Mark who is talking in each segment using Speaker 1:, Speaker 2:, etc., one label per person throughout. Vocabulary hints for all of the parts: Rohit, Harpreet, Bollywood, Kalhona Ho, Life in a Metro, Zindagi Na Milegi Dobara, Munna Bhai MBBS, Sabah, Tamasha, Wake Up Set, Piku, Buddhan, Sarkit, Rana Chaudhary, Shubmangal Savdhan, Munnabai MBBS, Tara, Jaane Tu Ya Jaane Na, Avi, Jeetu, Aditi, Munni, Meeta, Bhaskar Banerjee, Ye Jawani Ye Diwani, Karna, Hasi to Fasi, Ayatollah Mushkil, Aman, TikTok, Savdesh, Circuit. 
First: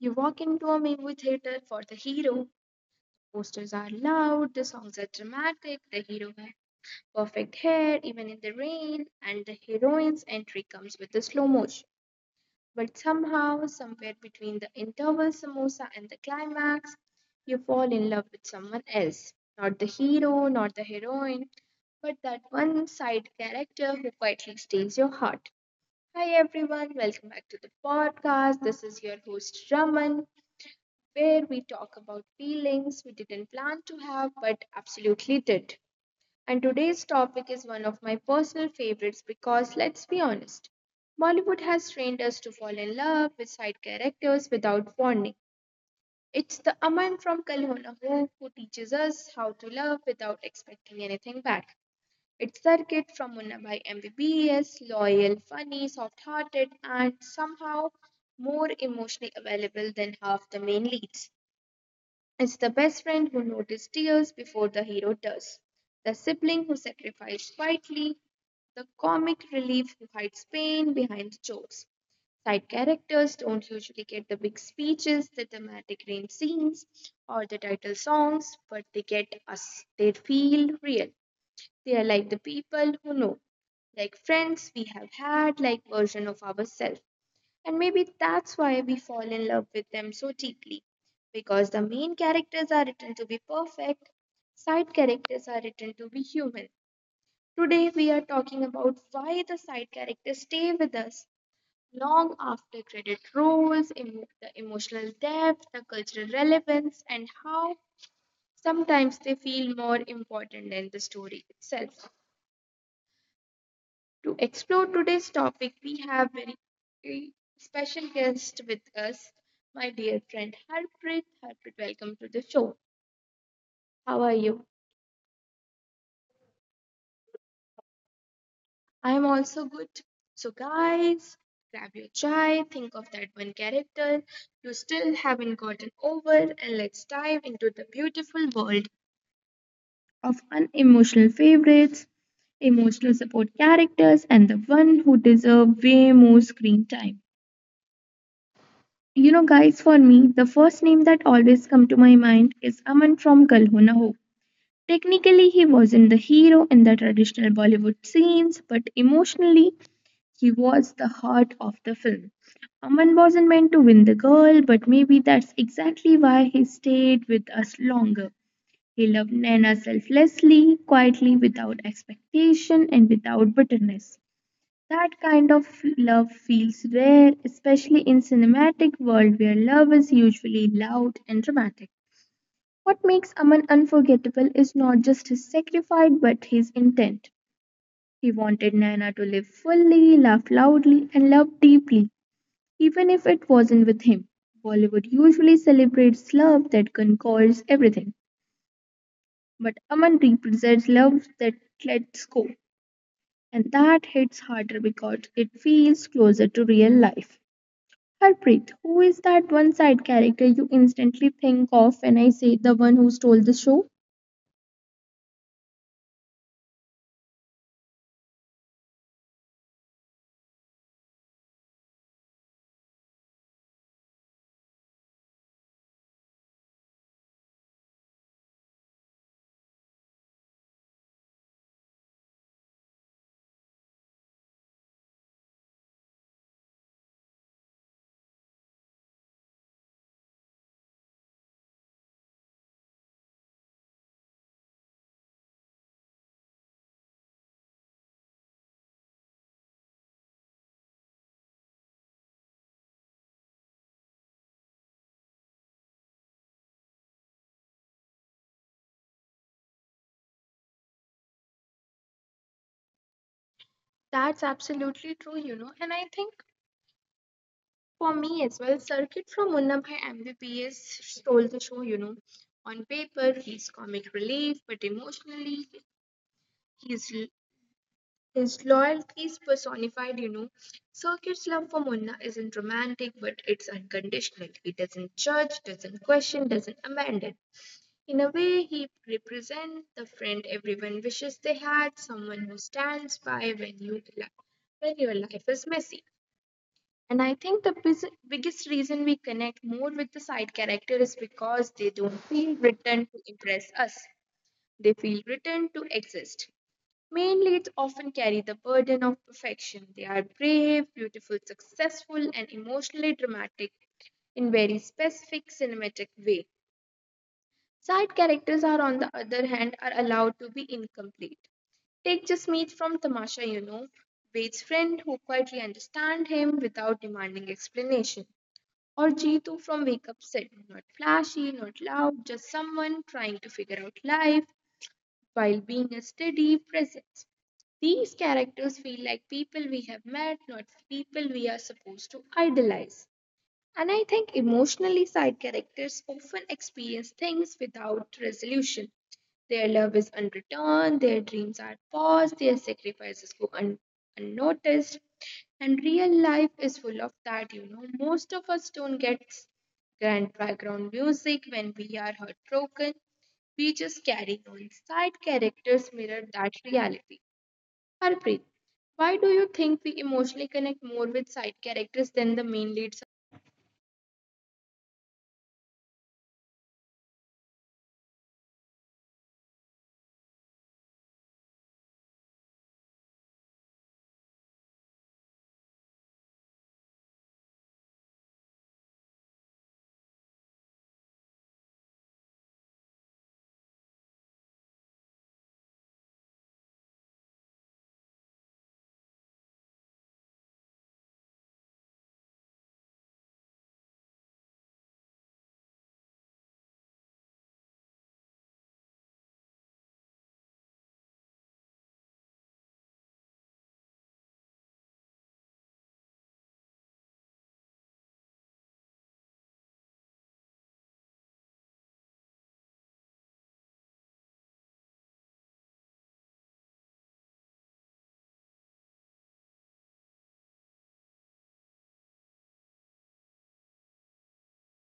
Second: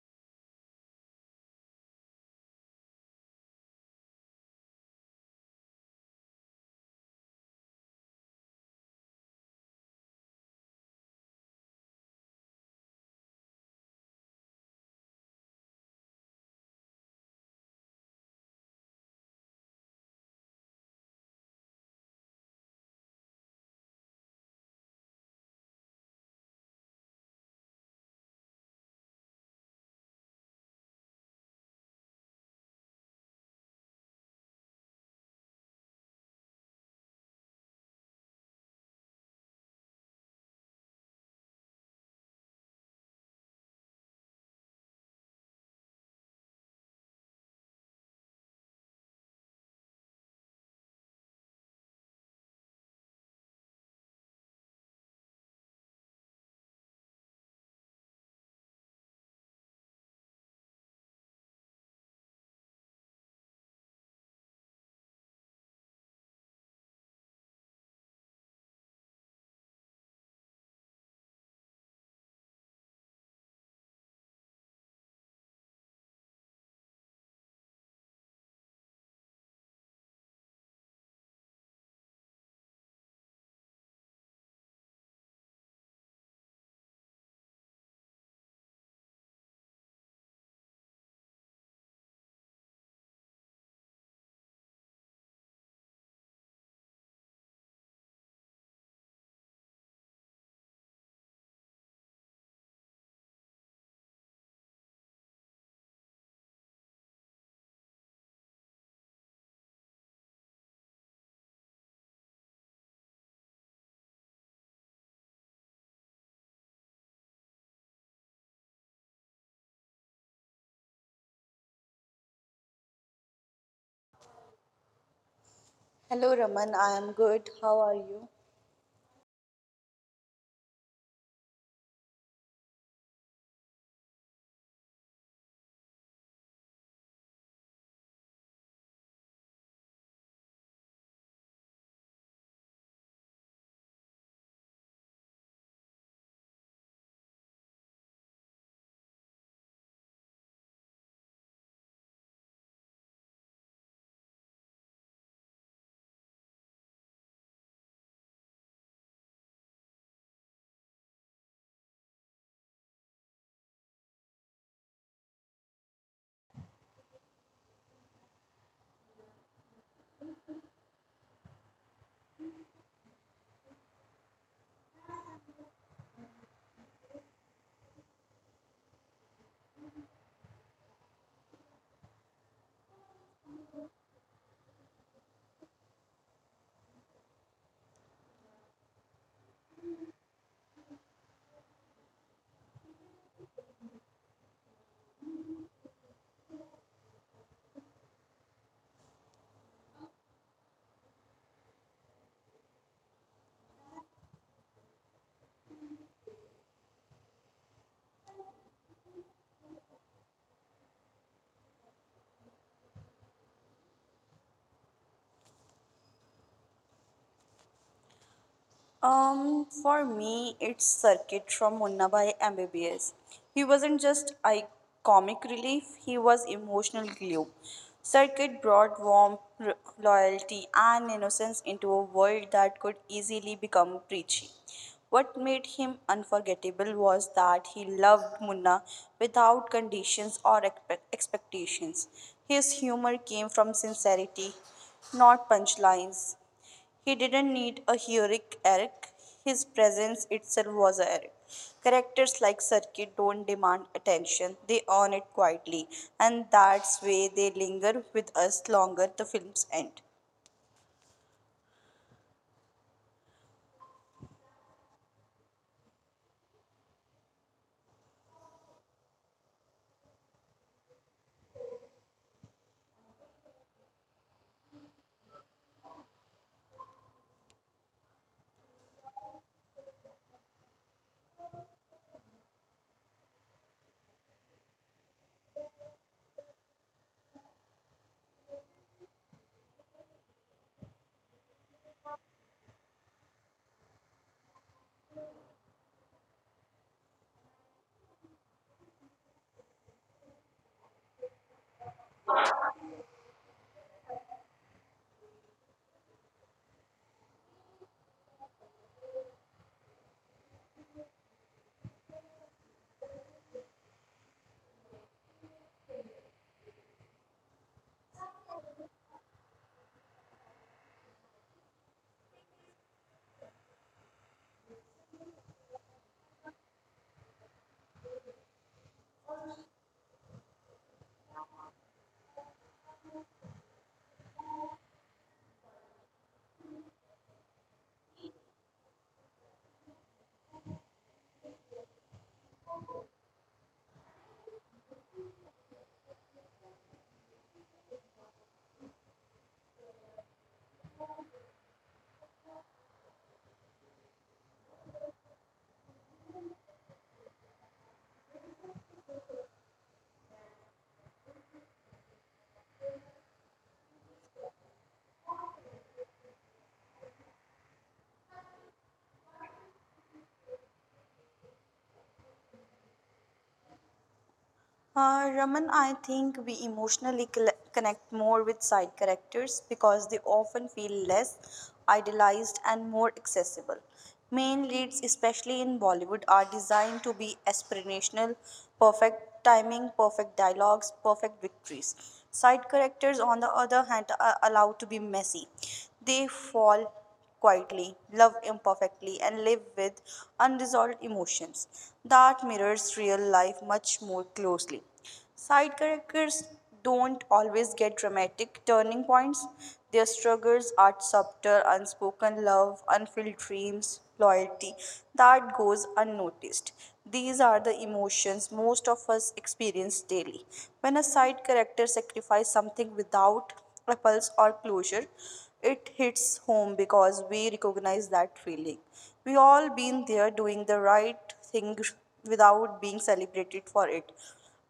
Speaker 1: you walk into a movie theater for the hero. Posters are loud, the songs are dramatic, the hero has perfect hair, even in the rain, and the heroine's entry comes with the slow motion. But somehow, somewhere between the interval samosa and the climax, you fall in love with someone else. Not the hero, not the heroine, but that one side character who quietly steals your heart. Hi everyone, welcome back to the podcast. This is your host Raman, where we talk about feelings we didn't plan to have but absolutely did. And today's topic is one of my personal favorites because let's be honest, Bollywood has trained us to fall in love with side characters without warning. It's the Aman from Kal Ho Na Ho who teaches us how to love without expecting anything back. It's Sarkit from Munnabai MBBS, loyal, funny, soft hearted, and somehow more emotionally available than half the main leads. It's the best friend who notices tears before the hero does, the sibling who sacrifices quietly, the comic relief who hides pain behind jokes. Side characters don't usually get the big speeches, the dramatic rain scenes, or the title songs, but they get us. They feel real. They are like the people who know, like friends we have had, like version of ourselves. And maybe that's why we fall in love with them so deeply. Because the main characters are written to be perfect, side characters are written to be human. Today we are talking about why the side characters stay with us long after credit rolls, the emotional depth, the cultural relevance, and how sometimes they feel more important than the story itself. To explore today's topic, we have very very special guest with us, my dear friend Harpreet. Harpreet, welcome to the show. How are you?
Speaker 2: Hello, Raman. I am good. How are you?
Speaker 1: I am also good. So, guys, grab your chai, think of that one character you still haven't gotten over, and let's dive into the beautiful world of unemotional favorites, emotional support characters, and the one who deserve way more screen time. You know, guys, for me, the first name that always come to my mind is Aman from Kalhona Ho. Technically, he wasn't the hero in the traditional Bollywood scenes, but emotionally, he was the heart of the film. Aman wasn't meant to win the girl, but maybe that's exactly why he stayed with us longer. He loved Naina selflessly, quietly, without expectation, and without bitterness. That kind of love feels rare, especially in cinematic world where love is usually loud and dramatic. What makes Aman unforgettable is not just his sacrifice but his intent. He wanted Naina to live fully, laugh loudly, and love deeply, even if it wasn't with him. Bollywood usually celebrates love that conquers everything, but Aman represents love that lets go, and that hits harder because it feels closer to real life. Harpreet, who is that one side character you instantly think of when I say the one who stole the show?
Speaker 2: For me, it's Circuit from Munna Bhai MBBS. He wasn't just a comic relief, he was emotional glue. Circuit brought warmth, loyalty, and innocence into a world that could easily become preachy. What made him unforgettable was that he loved Munna without conditions or expectations. His humor came from sincerity, not punchlines. He didn't need a heroic arc, his presence itself was a arc. Characters like Circuit don't demand attention, they earn it quietly, and that's why they linger with us longer the films end.
Speaker 1: That's absolutely true, you know. And I think for me as well, Circuit from Munna Bhai MBPS stole the show, you know. On paper, he's comic relief, but emotionally, he's his loyalty is personified, you know. Circuit's love for Munna isn't romantic, but it's unconditional. He doesn't judge, doesn't question, doesn't abandon. In a way, he represents the friend everyone wishes they had, someone who stands by when when your life is messy. And I think the biggest reason we connect more with the side character is because they don't feel written to impress us, they feel written to exist. Main leads often carry the burden of perfection. They are brave, beautiful, successful, and emotionally dramatic in very specific cinematic way. Side characters are on the other hand are allowed to be incomplete. Take Jasmeet from Tamasha, you know, Wade's friend who quietly understands him without demanding explanation. Or Jeetu from Wake Up Set, not flashy, not loud, just someone trying to figure out life while being a steady presence. These characters feel like people we have met, not people we are supposed to idolize. And I think emotionally side characters often experience things without resolution. Their love is unreturned, their dreams are paused, their sacrifices go unnoticed. And real life is full of that, you know. Most of us don't get grand background music when we are heartbroken. We just carry on. Side characters mirror that reality. Harpreet, why do you think we emotionally connect more with side characters than the main leads?
Speaker 2: Raman, I think we emotionally connect more with side characters because they often feel less idealized and more accessible. Main leads, especially in Bollywood, are designed to be aspirational, perfect timing, perfect dialogues, perfect victories. Side characters, on the other hand, are allowed to be messy. They fall quietly, love imperfectly, and live with unresolved emotions that mirrors real life much more closely. Side characters don't always get dramatic turning points. Their struggles are subtle, unspoken love, unfulfilled dreams, loyalty that goes unnoticed. These are the emotions most of us experience daily. When a side character sacrifices something without a pulse or closure, it hits home because we recognize that feeling. We all been there, doing the right thing without being celebrated for it.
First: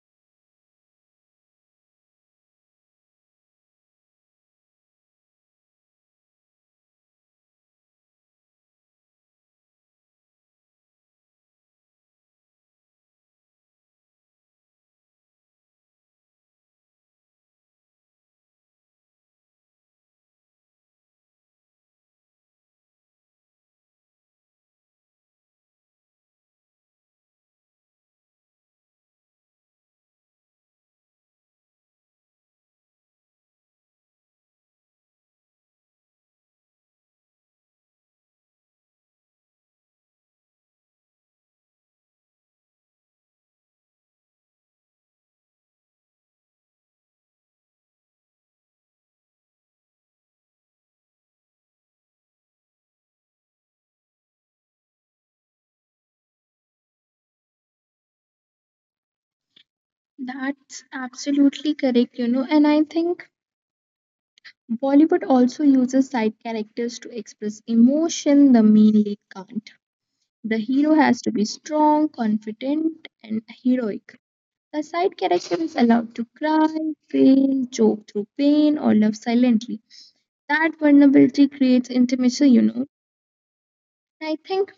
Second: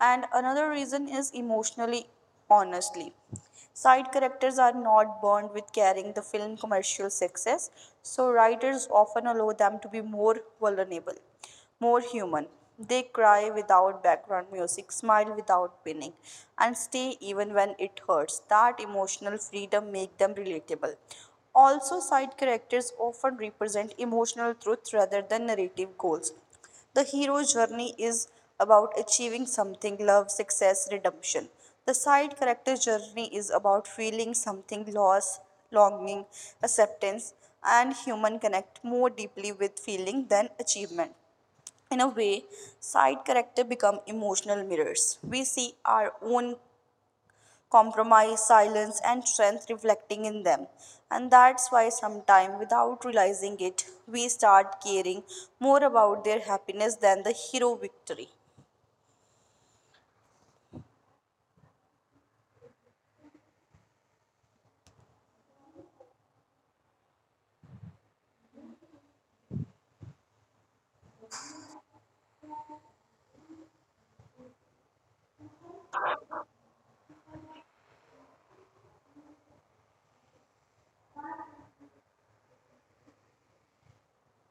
Speaker 2: And another reason is emotionally, honestly, side characters are not born with carrying the film commercial success, so writers often allow them to be more vulnerable, more human. They cry without background music, smile without pinning, and stay even when it hurts. That emotional freedom makes them relatable. Also, side characters often represent emotional truth rather than narrative goals. The hero's journey is about achieving something, love, success, redemption. The side character's journey is about feeling something, loss, longing, acceptance, and human connect more deeply with feeling than achievement. In a way, side characters become emotional mirrors. We see our own compromise, silence, and strength reflecting in them. And that's why sometimes, without realizing it, we start caring more about their happiness than the hero victory.
Speaker 1: That's absolutely correct, you know, and I think Bollywood also uses side characters to express emotion the main lead can't. The hero has to be strong, confident, and heroic. The side character is allowed to cry, fail, joke through pain, or love silently. That vulnerability creates intimacy, you know. And I think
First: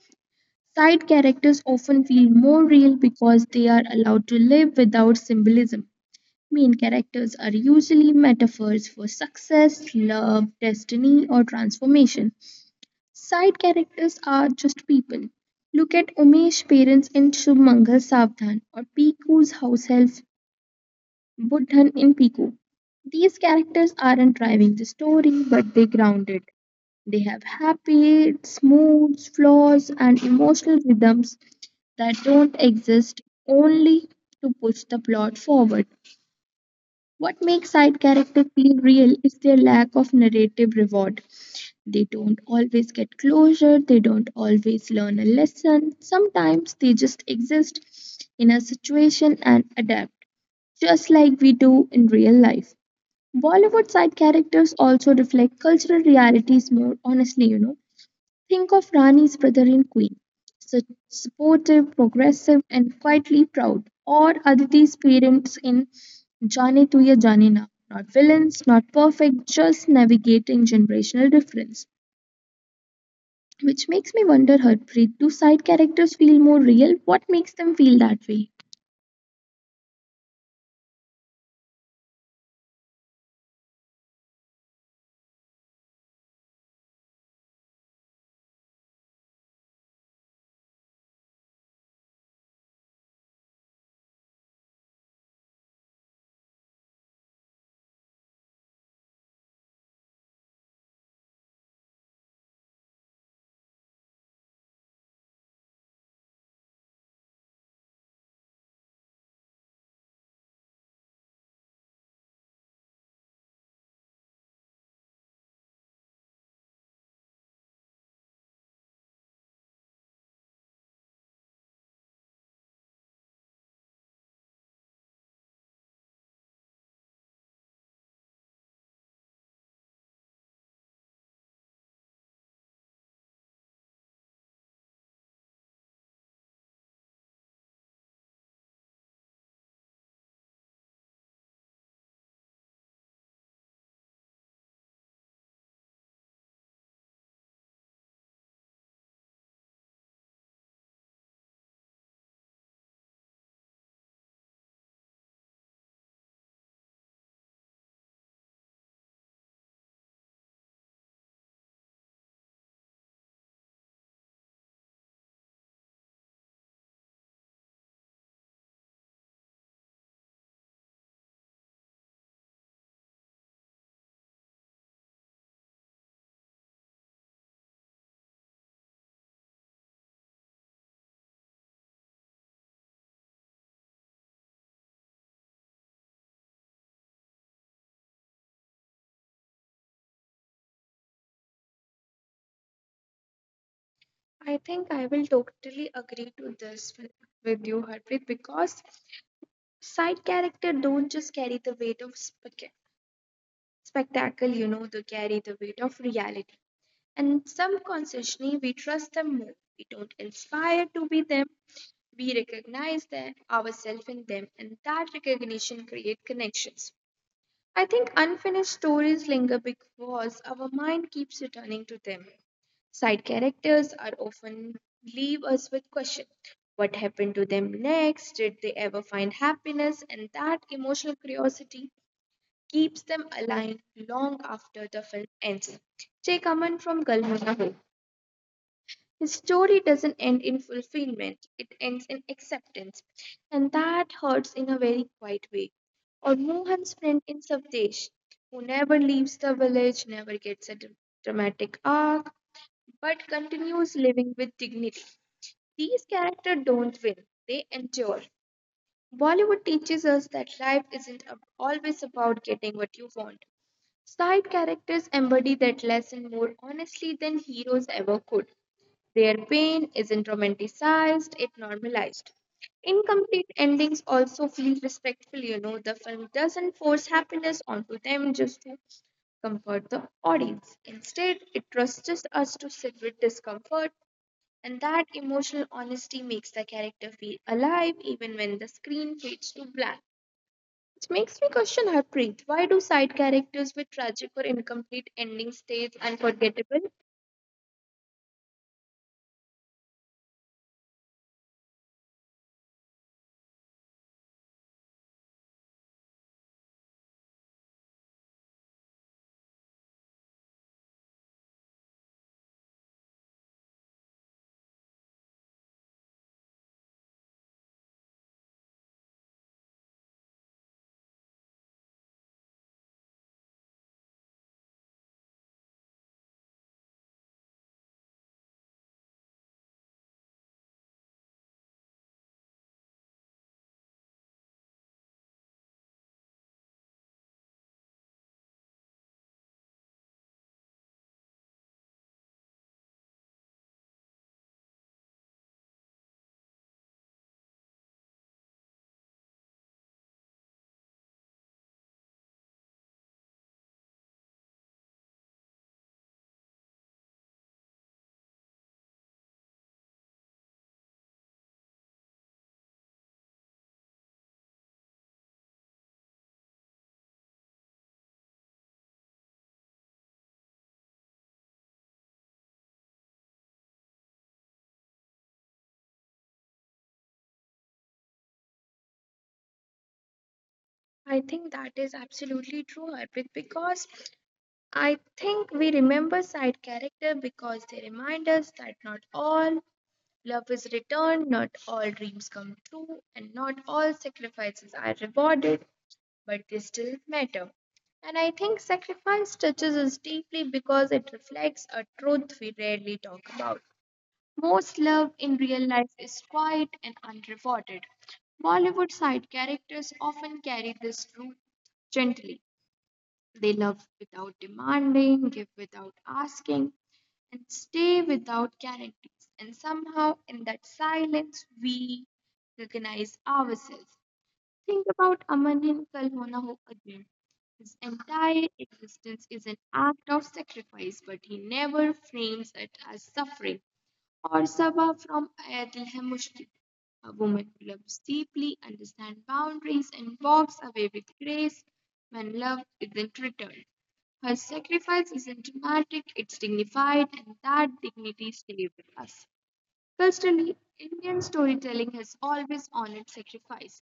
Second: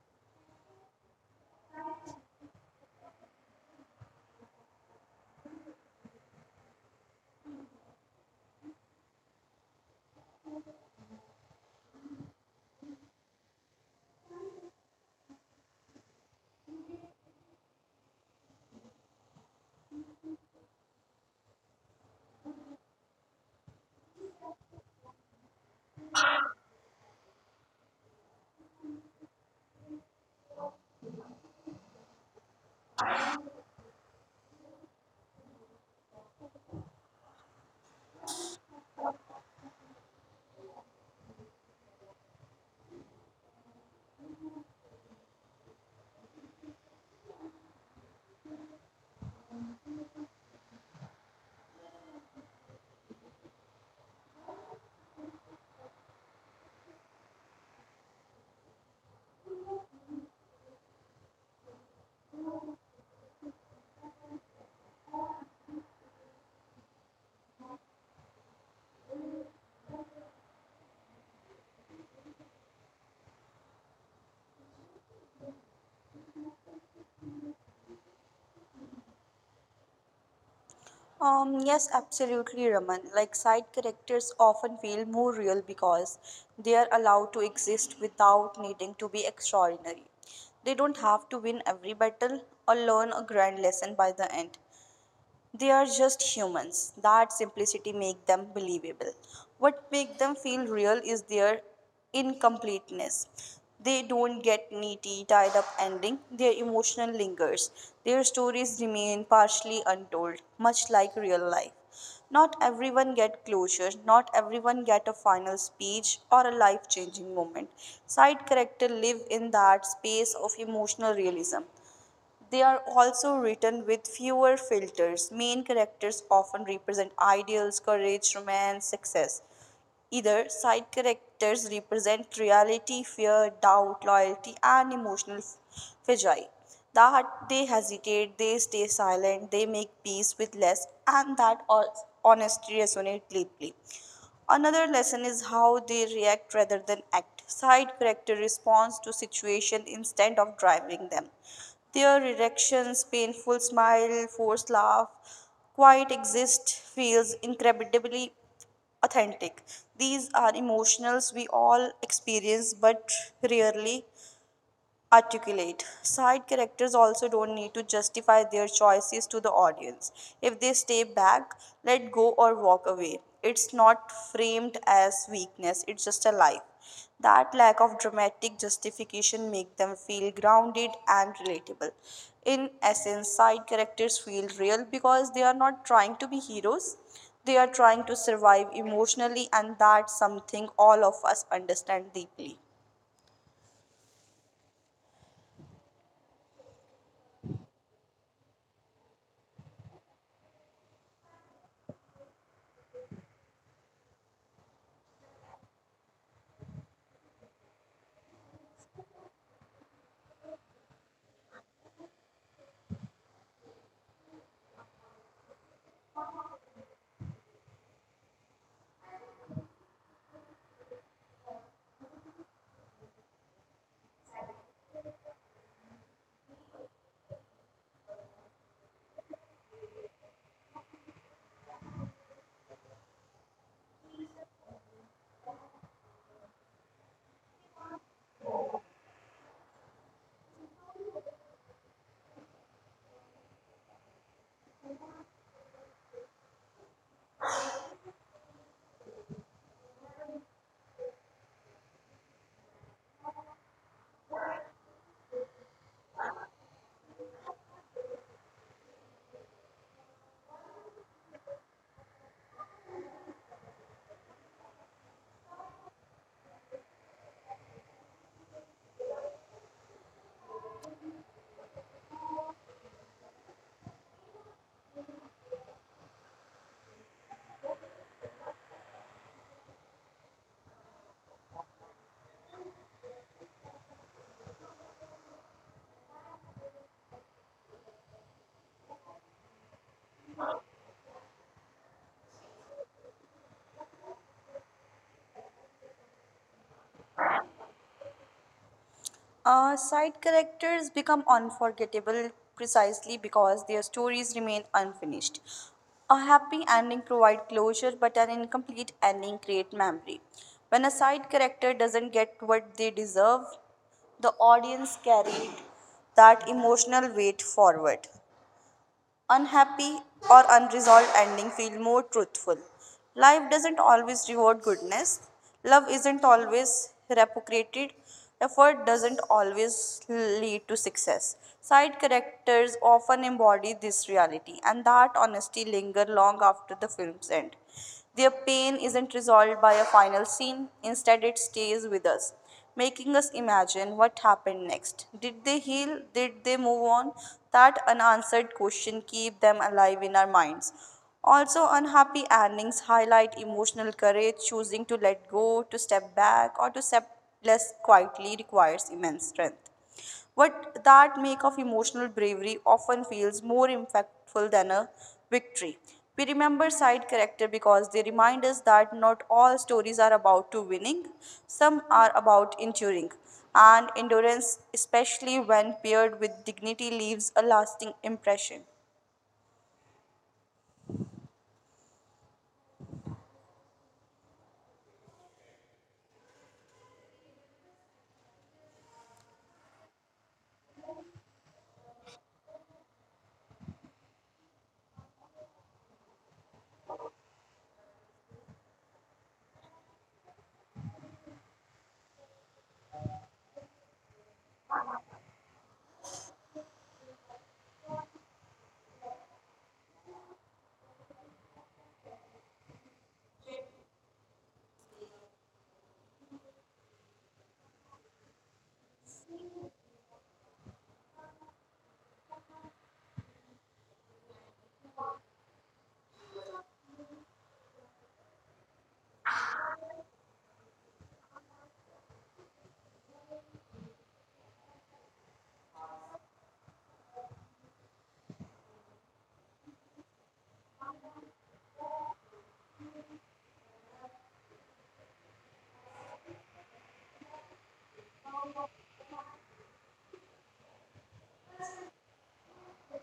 Speaker 1: side characters often feel more real because they are allowed to live without symbolism. Main characters are usually metaphors for success, love, destiny, or transformation. Side characters are just people. Look at Umesh's parents in Shubmangal Savdhan or Piku's house help Buddhan in Piku. These characters aren't driving the story, but they ground it. They have habits, moods, flaws, and emotional rhythms that don't exist only to push the plot forward. What makes side characters feel real is their lack of narrative reward. They don't always get closure, they don't always learn a lesson. Sometimes they just exist in a situation and adapt, just like we do in real life. Bollywood side characters also reflect cultural realities more honestly, you know. Think of Rani's brother in Queen, su- supportive, progressive, and quietly proud, or Aditi's parents in Jaane Tu Ya Jaane Na. Not villains, not perfect, just navigating generational difference. Which makes me wonder, Harpreet, do side characters feel more real? What makes them feel that way?
Speaker 2: Yes, absolutely, Raman. Like side characters often feel more real because they are allowed to exist without needing to be extraordinary. They don't have to win every battle or learn a grand lesson by the end. They are just humans. That simplicity makes them believable. What makes them feel real is their incompleteness. They don't get needy, tied up ending. Their emotional lingers. Their stories remain partially untold, much like real life. Not everyone get closure, not everyone get a final speech or a life-changing moment. Side character live in that space of emotional realism. They are also written with fewer filters. Main characters often represent ideals, courage, romance, success. Either side characters represent reality, fear, doubt, loyalty, and emotional fragile. That they hesitate, they stay silent, they make peace with less, and that all honesty resonates deeply. Another lesson is how they react rather than act. Side character responds to situation instead of driving them. Their reactions, painful smile, forced laugh, quiet exist feels incredibly authentic. These are emotions we all experience but rarely articulate. Side characters also don't need to justify their choices to the audience. If they stay back, let go, or walk away, it's not framed as weakness, it's just a life. That lack of dramatic justification make them feel grounded and relatable. In essence, side characters feel real because they are not trying to be heroes. They are trying to survive emotionally, and that's something all of us understand deeply.
Speaker 1: I think I will totally agree to this with you, Harpreet, because side character don't just carry the weight of spectacle, you know, they carry the weight of reality. And some consciously we trust them more. We don't inspire to be them. We recognize them, ourselves in them, and that recognition create connections. I think unfinished stories linger because our mind keeps returning to them. Side characters are often leave us with question. What happened to them next? Did they ever find happiness? And that emotional curiosity keeps them alive long after the film ends. Take a comment from Galmana, his story doesn't end in fulfillment, it ends in acceptance. And that hurts in a very quiet way. Or Mohan's friend in Savdesh, who never leaves the village, never gets a dramatic arc, but continues living with dignity. These characters don't win, they endure. Bollywood teaches us that life isn't always about getting what you want. Side characters embody that lesson more honestly than heroes ever could. Their pain isn't romanticized, it normalized. Incomplete endings also feel respectful, you know. The film doesn't force happiness onto them just to comfort the audience. Instead, it trusts us to sit with discomfort, and that emotional honesty makes the character feel alive even when the screen fades to black. It makes me question, Harpreet, why do side characters with tragic or incomplete endings stays unforgettable?
Speaker 2: Side characters become unforgettable precisely because their stories remain unfinished. A happy ending provides closure, but an incomplete ending creates memory. When a side character doesn't get what they deserve, the audience carried that emotional weight forward. Unhappy or unresolved ending feel more truthful. Life doesn't always reward goodness. Love isn't always reciprocated. Effort doesn't always lead to success. Side characters often embody this reality, and that honesty linger long after the film's end. Their pain isn't resolved by a final scene, instead, it stays with us making us imagine what happened next. Did they heal? Did they move on? That unanswered question keeps them alive in our minds. Also, unhappy endings highlight emotional courage. Choosing to let go, to step back, or to step less quietly requires immense strength. What that make of emotional bravery often feels more impactful than a victory. We remember side character because they remind us that not all stories are about to winning. Some are about enduring. And endurance, especially when paired with dignity, leaves a lasting impression.
Speaker 1: I think that is absolutely true, Harpreet, because I think we remember side character because they remind us that not all love is returned, not all dreams come true, and not all sacrifices are rewarded, but they still matter. And I think sacrifice touches us deeply because it reflects a truth we rarely talk about. Most love in real life is quiet and unrewarded. Bollywood side characters often carry this root gently. They love without demanding, give without asking, and stay without guarantees. And somehow, in that silence, we recognize ourselves. Think about Aman in Kal Ho Na Ho again. His entire existence is an act of sacrifice, but he never frames it as suffering, or Sabah from Ayatollah Mushkil. A woman who loves deeply, understands boundaries, and walks away with grace when love isn't returned. Her sacrifice isn't dramatic, it's dignified, and that dignity stays with us. Culturally, Indian storytelling has always honored sacrifice,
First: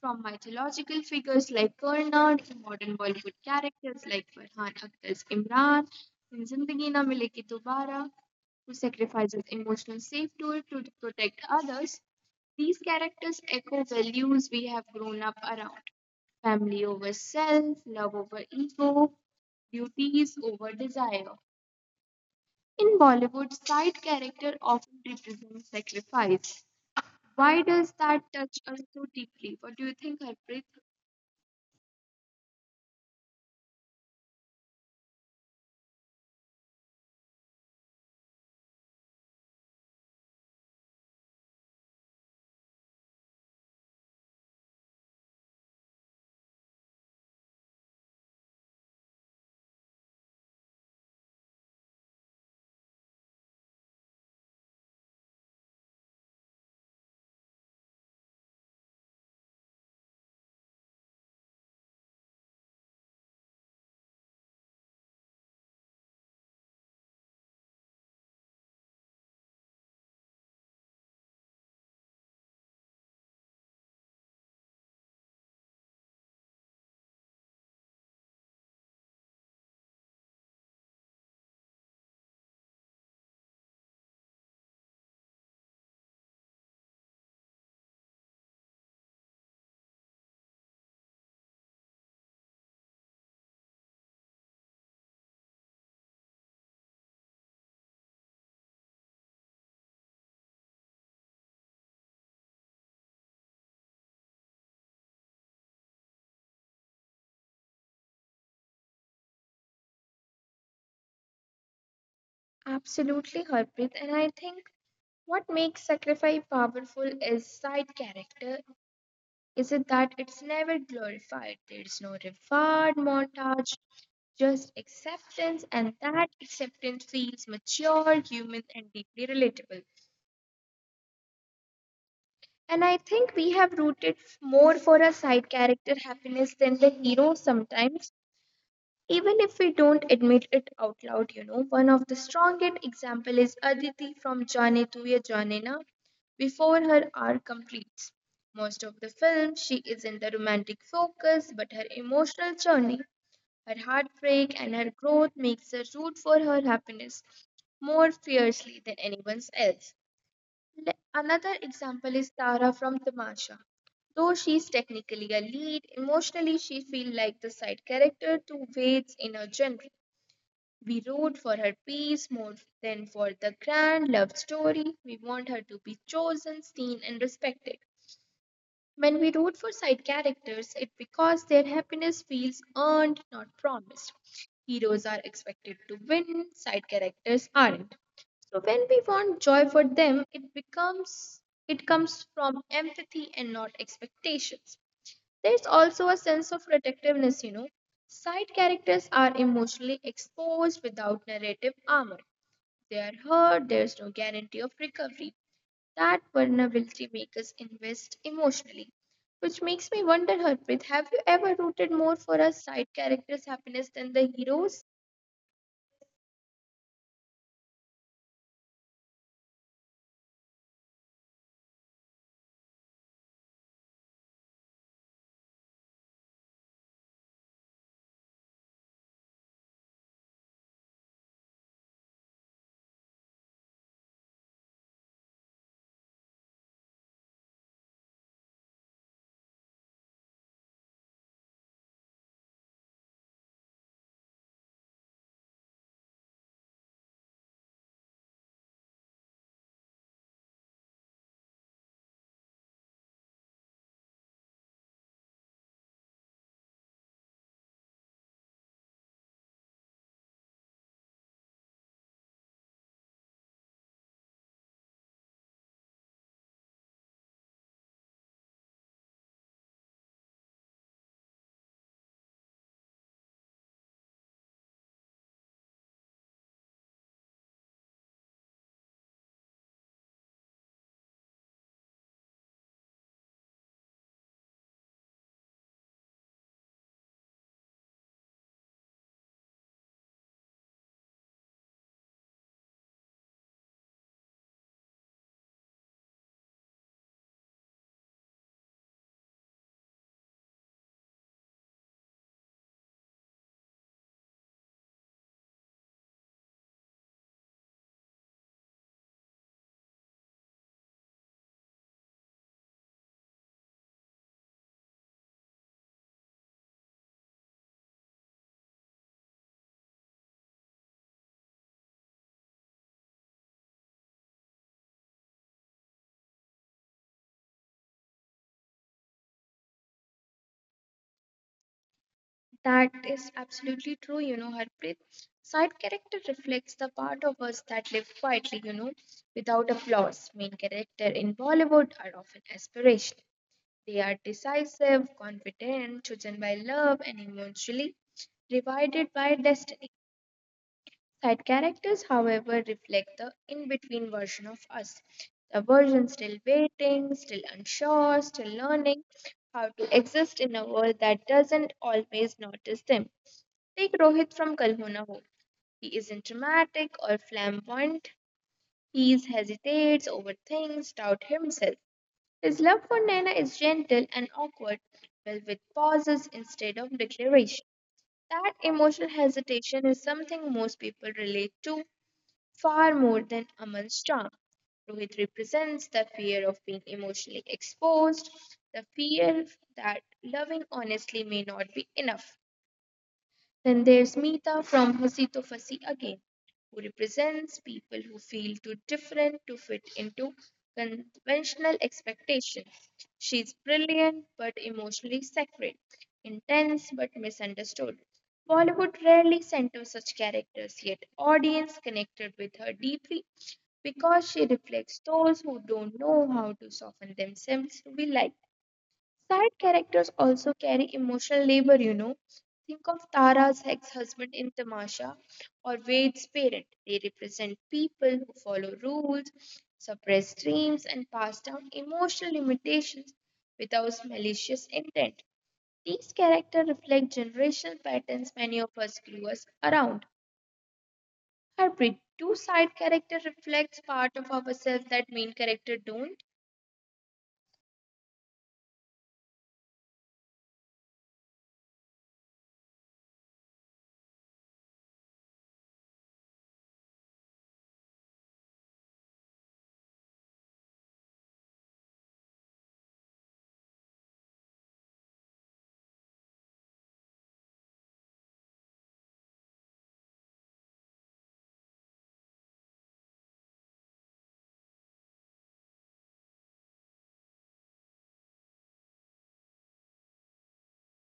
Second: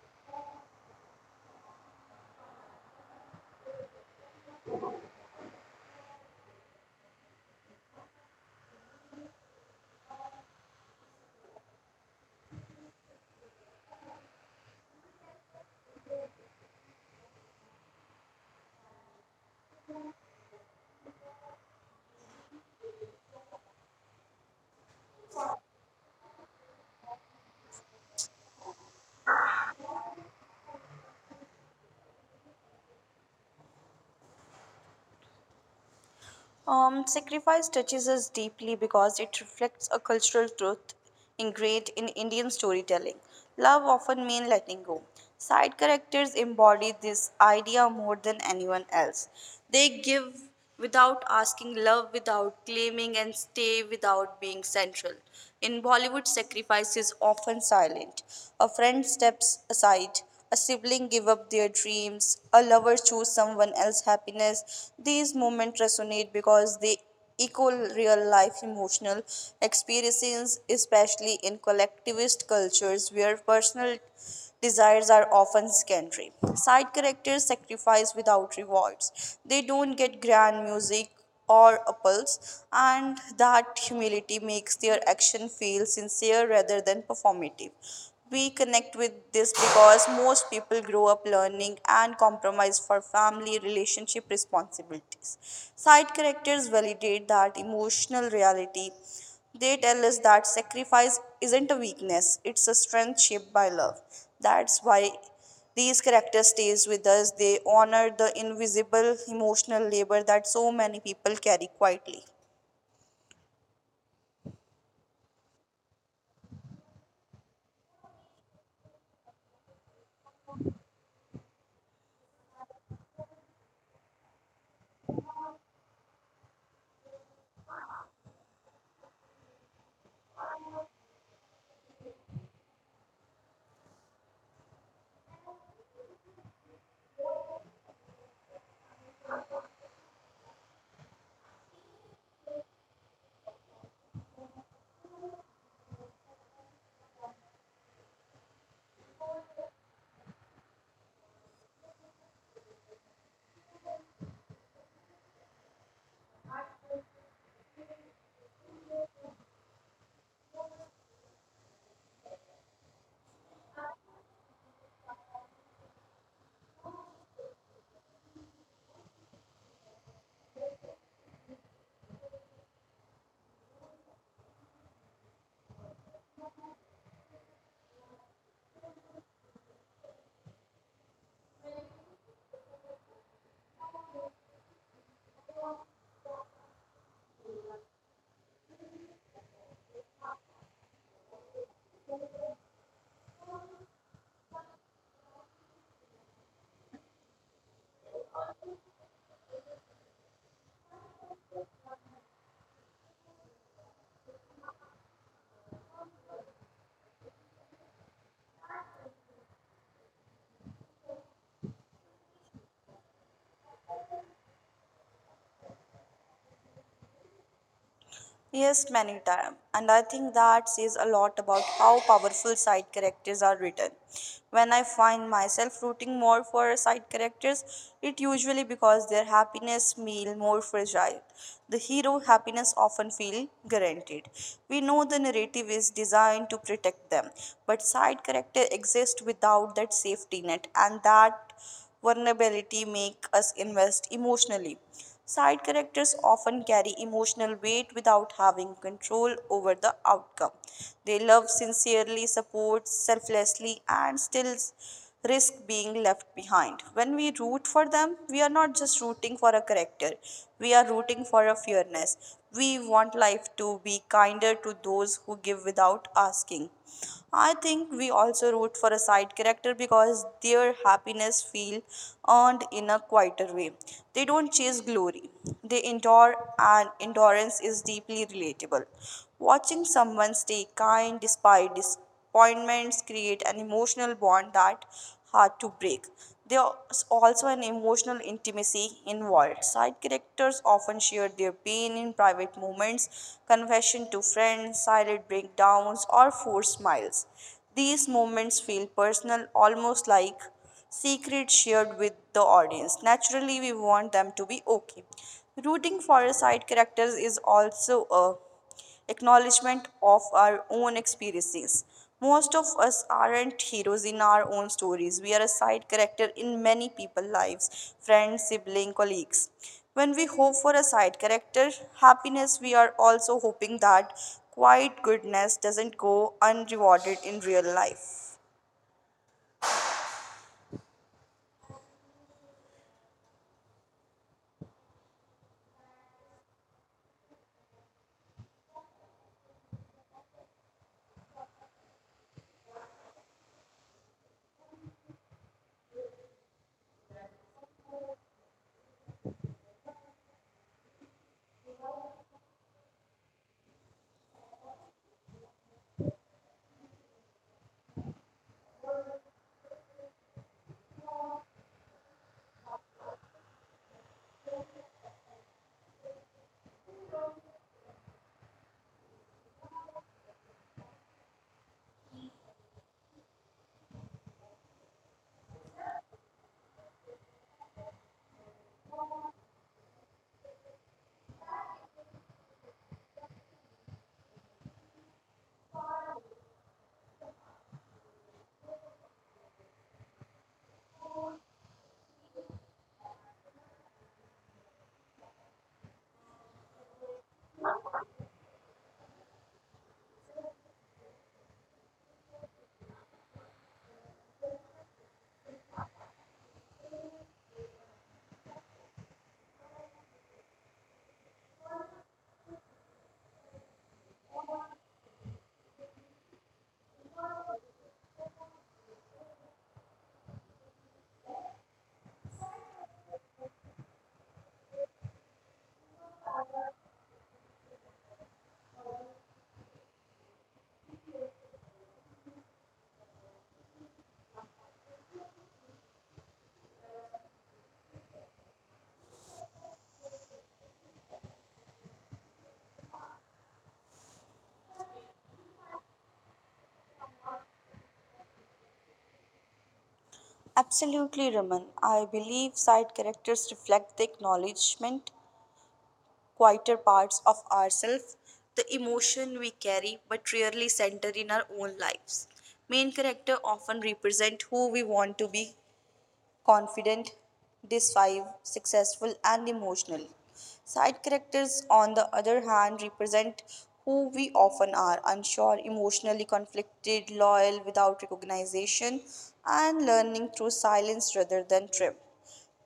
Speaker 1: from mythological figures like Karna to modern Bollywood characters like Farhan Akhtar's Imran in Zindagi Na Milegi Dobara, who sacrifices emotional safety to protect others. These characters echo values we have grown up around, family over self, love over ego, duties over desire. In Bollywood, side character often represents sacrifice, why does that touch us so deeply? What do you think, Harpreet?
Speaker 2: Sacrifice touches us deeply because it reflects a cultural truth ingrained in Indian storytelling. Love often means letting go. Side characters embody this idea more than anyone else. They give without asking, love without claiming, and stay without being central. In Bollywood, sacrifice is often silent. A friend steps aside, a sibling give up their dreams, a lover choose someone else's happiness. These moments resonate because they echo real life emotional experiences, especially in collectivist cultures where personal desires are often secondary. Side characters sacrifice without rewards. They don't get grand music or a pulse, and that humility makes their action feel sincere rather than performative. We connect with this because most people grow up learning and compromise for family relationship responsibilities. Side characters validate that emotional reality. They tell us that sacrifice isn't a weakness, it's a strength shaped by love. That's why these characters stays with us. They honor the invisible emotional labor that so many people carry quietly.
Speaker 1: Absolutely, Harpreet. And I think what makes sacrifice powerful is side character. Is it that it's never glorified? There's no reward montage, just acceptance, and that acceptance feels mature, human, and deeply relatable. And I think we have rooted more for a side character happiness than the hero sometimes. Even if we don't admit it out loud, one of the strongest example is Aditi from Jaane Tu Ya Jaane Na. Before her arc completes, most of the film she is in the romantic focus, but her emotional journey, her heartbreak and her growth makes her root for her happiness more fiercely than anyone else. Another example is Tara from Tamasha. Though she's technically a lead, emotionally she feels like the side character to Wade's inner genre. We root for her peace more than for the grand love story. We want her to be chosen, seen, and respected. When we root for side characters, it's because their happiness feels earned, not promised. Heroes are expected to win, side characters aren't. So when we want joy for them, it comes from empathy and not expectations. There's also a sense of protectiveness, you know. Side characters are emotionally exposed without narrative armor. They are hurt, there's no guarantee of recovery. That vulnerability makes us invest emotionally. Which makes me wonder, Harpreet, have you ever rooted more for a side character's happiness than the heroes?
Speaker 2: Yes, many times. And I think that says a lot about how powerful side characters are written. When I find myself rooting more for side characters, it usually because their happiness feel more fragile. The hero happiness often feel guaranteed. We know the narrative is designed to protect them, but side character exist without that safety net, and that vulnerability make us invest emotionally. Side characters often carry emotional weight without having control over the outcome. They love sincerely, support selflessly, and still risk being left behind. When we root for them, we are not just rooting for a character, we are rooting for a fairness. We want life to be kinder to those who give without asking. I think we also root for a side character because their happiness feel earned in a quieter way. They don't chase glory. They endure, and endurance is deeply relatable. Watching someone stay kind despite appointments create an emotional bond that hard to break. There's also an emotional intimacy involved. Side characters often share their pain in private moments, confession to friends, silent breakdowns, or forced smiles. These moments feel personal, almost like secrets shared with the audience. Naturally, we want them to be okay. Rooting for a side characters is also a acknowledgement of our own experiences. Most of us aren't heroes in our own stories. We are a side character in many people's lives, friends, siblings, colleagues. When we hope for a side character happiness, we are also hoping that quiet goodness doesn't go unrewarded in real life.
Speaker 1: That is absolutely true, you know, Harpreet. Side character reflects the part of us that live quietly, without applause. Main character in Bollywood are often aspirational. They are decisive, confident, chosen by love, and emotionally rewarded by destiny. Side characters, however, reflect the in between version of us. The version still waiting, still unsure, still learning how to exist in a world that doesn't always notice them. Take Rohit from Kalhuna Ho. He isn't dramatic or flamboyant. He hesitates, overthinks, doubts himself. His love for Naina is gentle and awkward, filled with pauses instead of declaration. That emotional hesitation is something most people relate to far more than Aman's charm. Rohit represents the fear of being emotionally exposed, the fear that loving honestly may not be enough. Then there's Meeta from Hasi to Fasi again, who represents people who feel too different to fit into conventional expectations. She's brilliant but emotionally sacred, intense but misunderstood. Bollywood rarely centers such characters, yet audience connected with her deeply because she reflects those who don't know how to soften themselves to be liked. Side characters also carry emotional labor, you know. Think of Tara's ex husband in Tamasha or Wade's parent. They represent people who follow rules, suppress dreams, and pass down emotional limitations without malicious intent. These characters reflect generational patterns many of us grew us around. Two-side character reflects part of ourselves that main character don't.
Speaker 2: Absolutely, Raman. I believe side characters reflect the acknowledgement quieter parts of ourselves, the emotion we carry but rarely center in our own lives. Main character often represent who we want to be, confident, decisive, successful, and emotional. Side characters, on the other hand, represent who we often are, unsure, emotionally conflicted, loyal without recognition, and learning through silence rather than triumph.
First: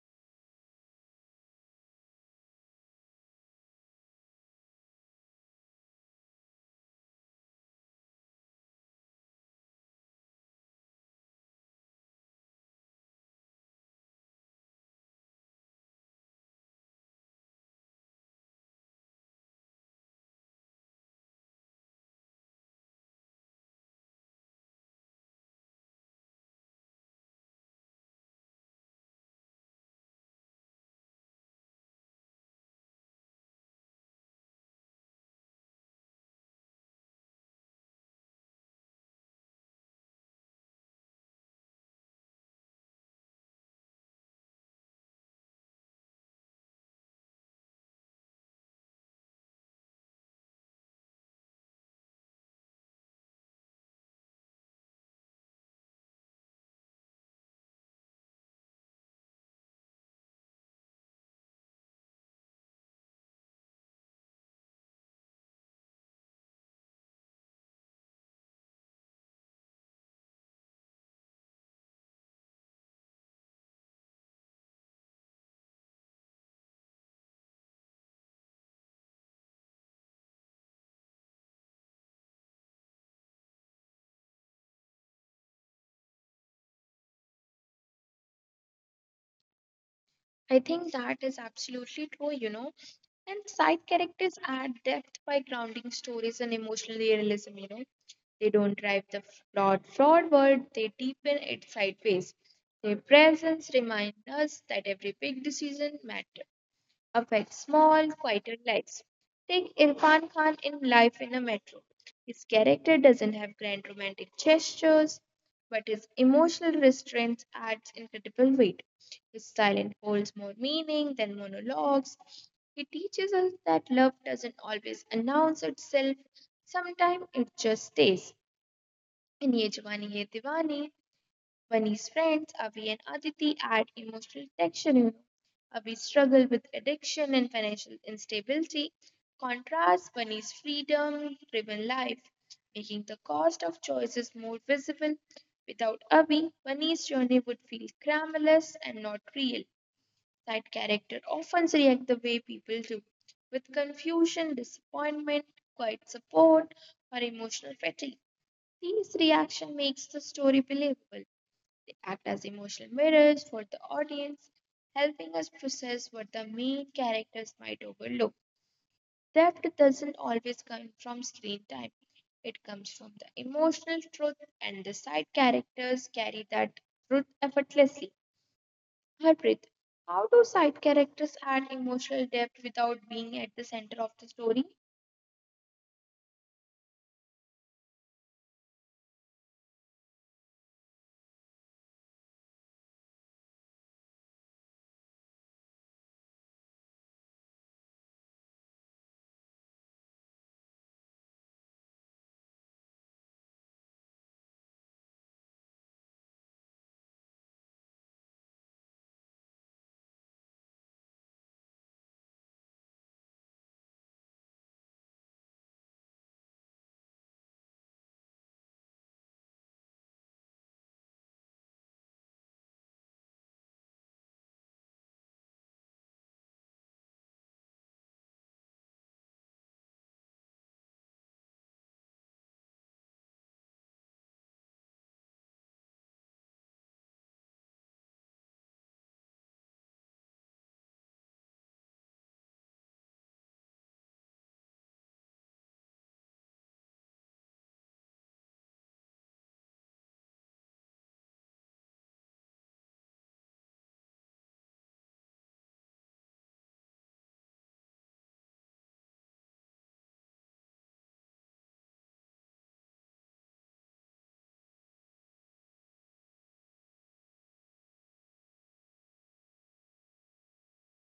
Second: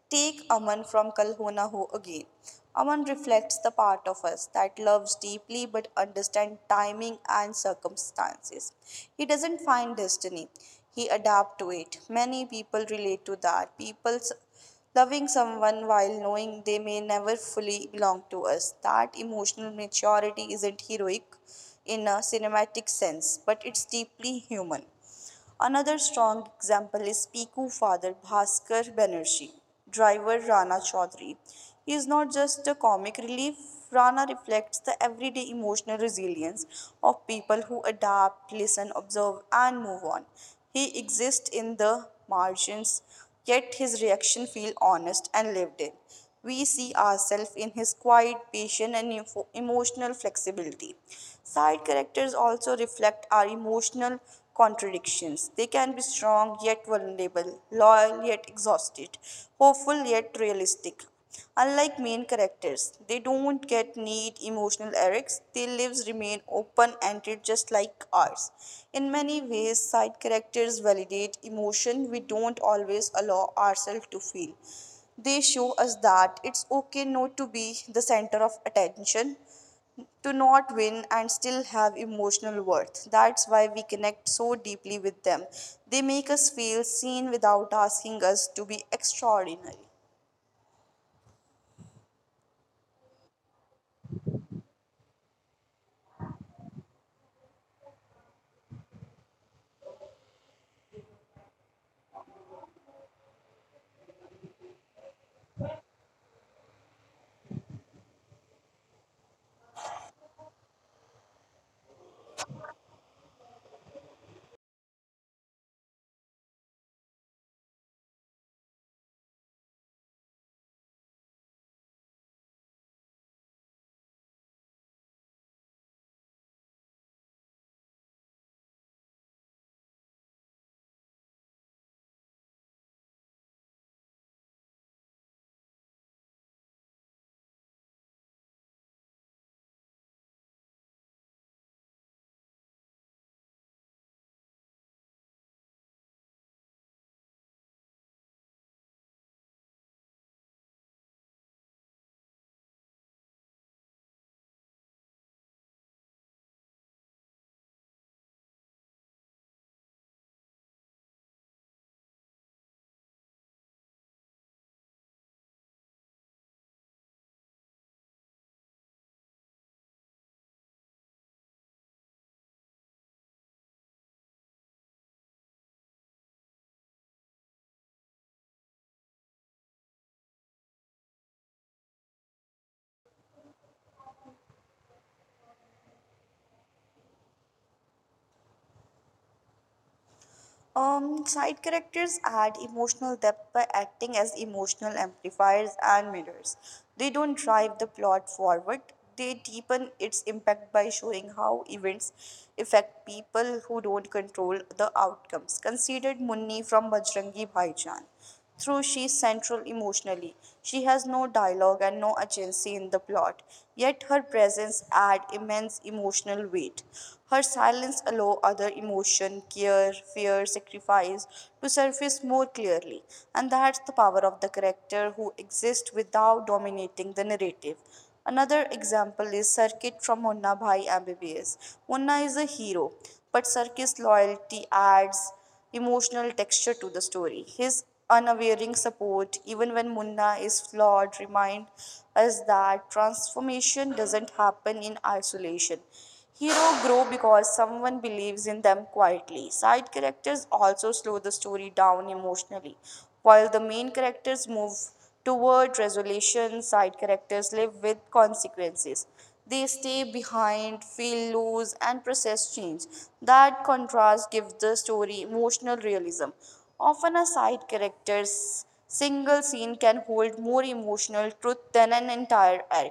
Speaker 2: Take Aman from Kalhona Ho again. Aman reflects the part of us that loves deeply but understands timing and circumstances. He doesn't find destiny, he adapts to it. Many people relate to that. People loving someone while knowing they may never fully belong to us. That emotional maturity isn't heroic in a cinematic sense, but it's deeply human. Another strong example is Piku father Bhaskar Banerjee, driver Rana Chaudhary. He is not just a comic relief, Rana reflects the everyday emotional resilience of people who adapt, listen, observe, and move on. He exists in the margins, yet his reaction feel honest and lived in. We see ourselves in his quiet patient, and emotional flexibility. Side characters also reflect our emotional contradictions. They can be strong yet vulnerable, loyal yet exhausted, hopeful yet realistic. Unlike main characters, they don't get neat emotional arcs. Their lives remain open ended, just like ours. In many ways, side characters validate emotion we don't always allow ourselves to feel. They show us that it's okay not to be the center of attention, to not win and still have emotional worth. That's why we connect so deeply with them. They make us feel seen without asking us to be extraordinary.
Speaker 1: I think that is absolutely true, you know. And side characters add depth by grounding stories in emotional realism, you know. They don't drive the plot forward, they deepen it sideways. Their presence reminds us that every big decision matters. Affect small, quieter lives. Take Irfan Khan in Life in a Metro. His character doesn't have grand romantic gestures, but his emotional restraint adds incredible weight. His silence holds more meaning than monologues. He teaches us that love doesn't always announce itself, sometimes it just stays. In Ye Jawani Ye Diwani, Bunny's friends, Avi and Aditi, add emotional tension. You know. Avi struggle with addiction and financial instability. Contrast Bunny's freedom-driven life, making the cost of choices more visible. Without Avi, Bunny's journey would feel crameless and not real. Side character often react the way people do, with confusion, disappointment, quiet support, or emotional fatigue. These reaction makes the story believable. They act as emotional mirrors for the audience, helping us process what the main characters might overlook. Depth doesn't always come from screen time, it comes from the emotional truth, and the side characters carry that truth effortlessly. Harpreet, how do side characters add emotional depth without being at the center of the story?
Speaker 2: Side characters add emotional depth by acting as emotional amplifiers and mirrors. They don't drive the plot forward, they deepen its impact by showing how events affect people who don't control the outcomes. Considered Munni from Bajrangi Bhaijaan. Through she's central emotionally, she has no dialogue and no agency in the plot. Yet her presence adds immense emotional weight. Her silence allows other emotion, care, fear, sacrifice to surface more clearly. And that's the power of the character who exists without dominating the narrative. Another example is Circuit from Munna Bhai MBBS. Munna is a hero, but Circuit's loyalty adds emotional texture to the story. His unwavering support, even when Munna is flawed, remind us that transformation doesn't happen in isolation. Hero grow because someone believes in them quietly. Side characters also slow the story down emotionally. While the main characters move toward resolution, side characters live with consequences. They stay behind, feel loss, and process change. That contrast gives the story emotional realism. Often, a side character's single scene can hold more emotional truth than an entire arc.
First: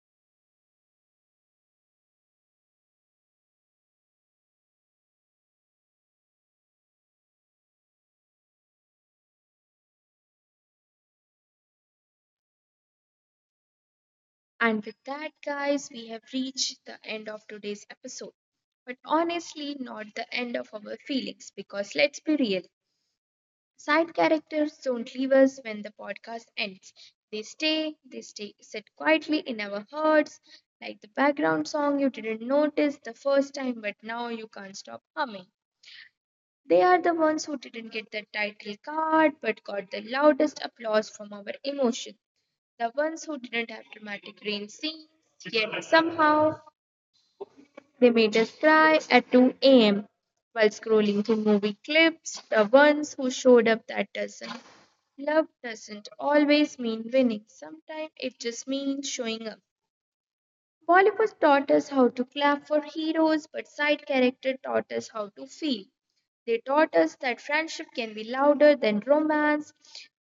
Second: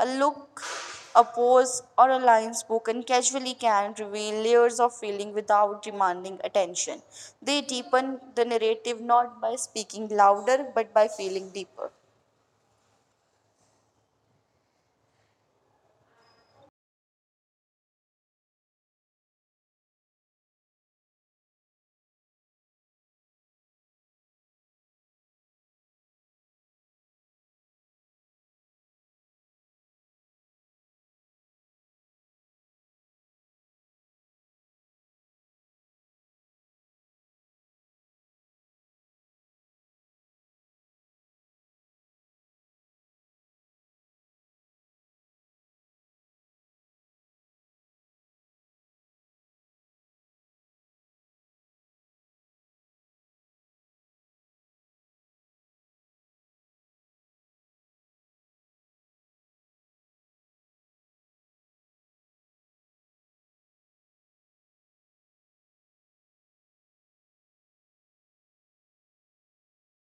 Speaker 2: A look, a pause, or a line spoken casually can reveal layers of feeling without demanding attention. They deepen the narrative not by speaking louder but by feeling deeper.
Speaker 1: And with that, guys, we have reached the end of today's episode, but honestly not the end of our feelings, because let's be real, side characters don't leave us when the podcast ends. They stay, sit quietly in our hearts, like the background song you didn't notice the first time, but now you can't stop humming. They are the ones who didn't get the title card, but got the loudest applause from our emotions. The ones who didn't have dramatic rain scenes, yet somehow they made us cry at 2 a.m. while scrolling through movie clips. The ones who showed up that doesn't. Love doesn't always mean winning, sometimes it just means showing up. Bollywood taught us how to clap for heroes, but side character taught us how to feel. They taught us that friendship can be louder than romance,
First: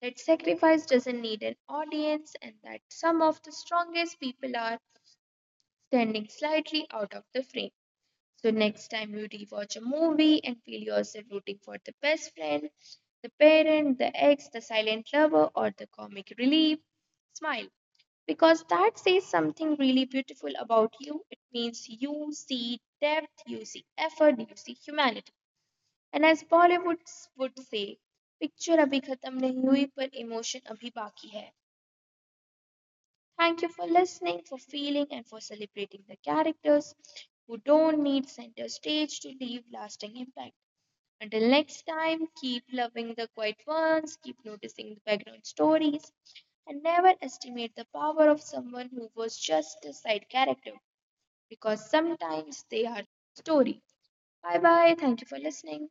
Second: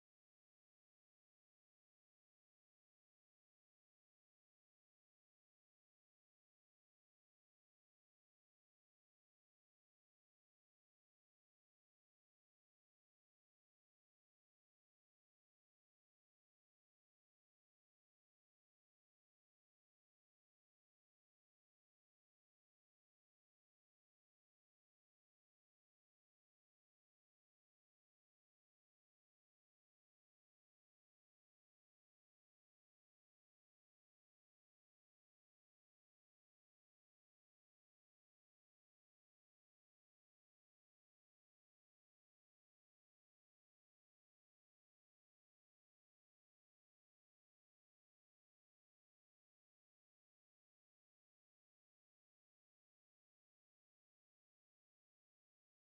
Speaker 1: that sacrifice doesn't need an audience, and that some of the strongest people are standing slightly out of the frame. So next time you rewatch a movie and feel yourself rooting for the best friend, the parent, the ex, the silent lover, or the comic relief, smile, because that says something really beautiful about you. It means you see depth, you see effort, you see humanity. And as Bollywood would say, picture abhi khatam nahi hui par emotion abhi baki hai. Thank you for listening, for feeling, and for celebrating the characters who don't need center stage to leave lasting impact. Until next time, keep loving the quiet ones, keep noticing the background stories, and never estimate the power of someone who was just a side character, because sometimes they are the story. Bye bye. Thank you for listening.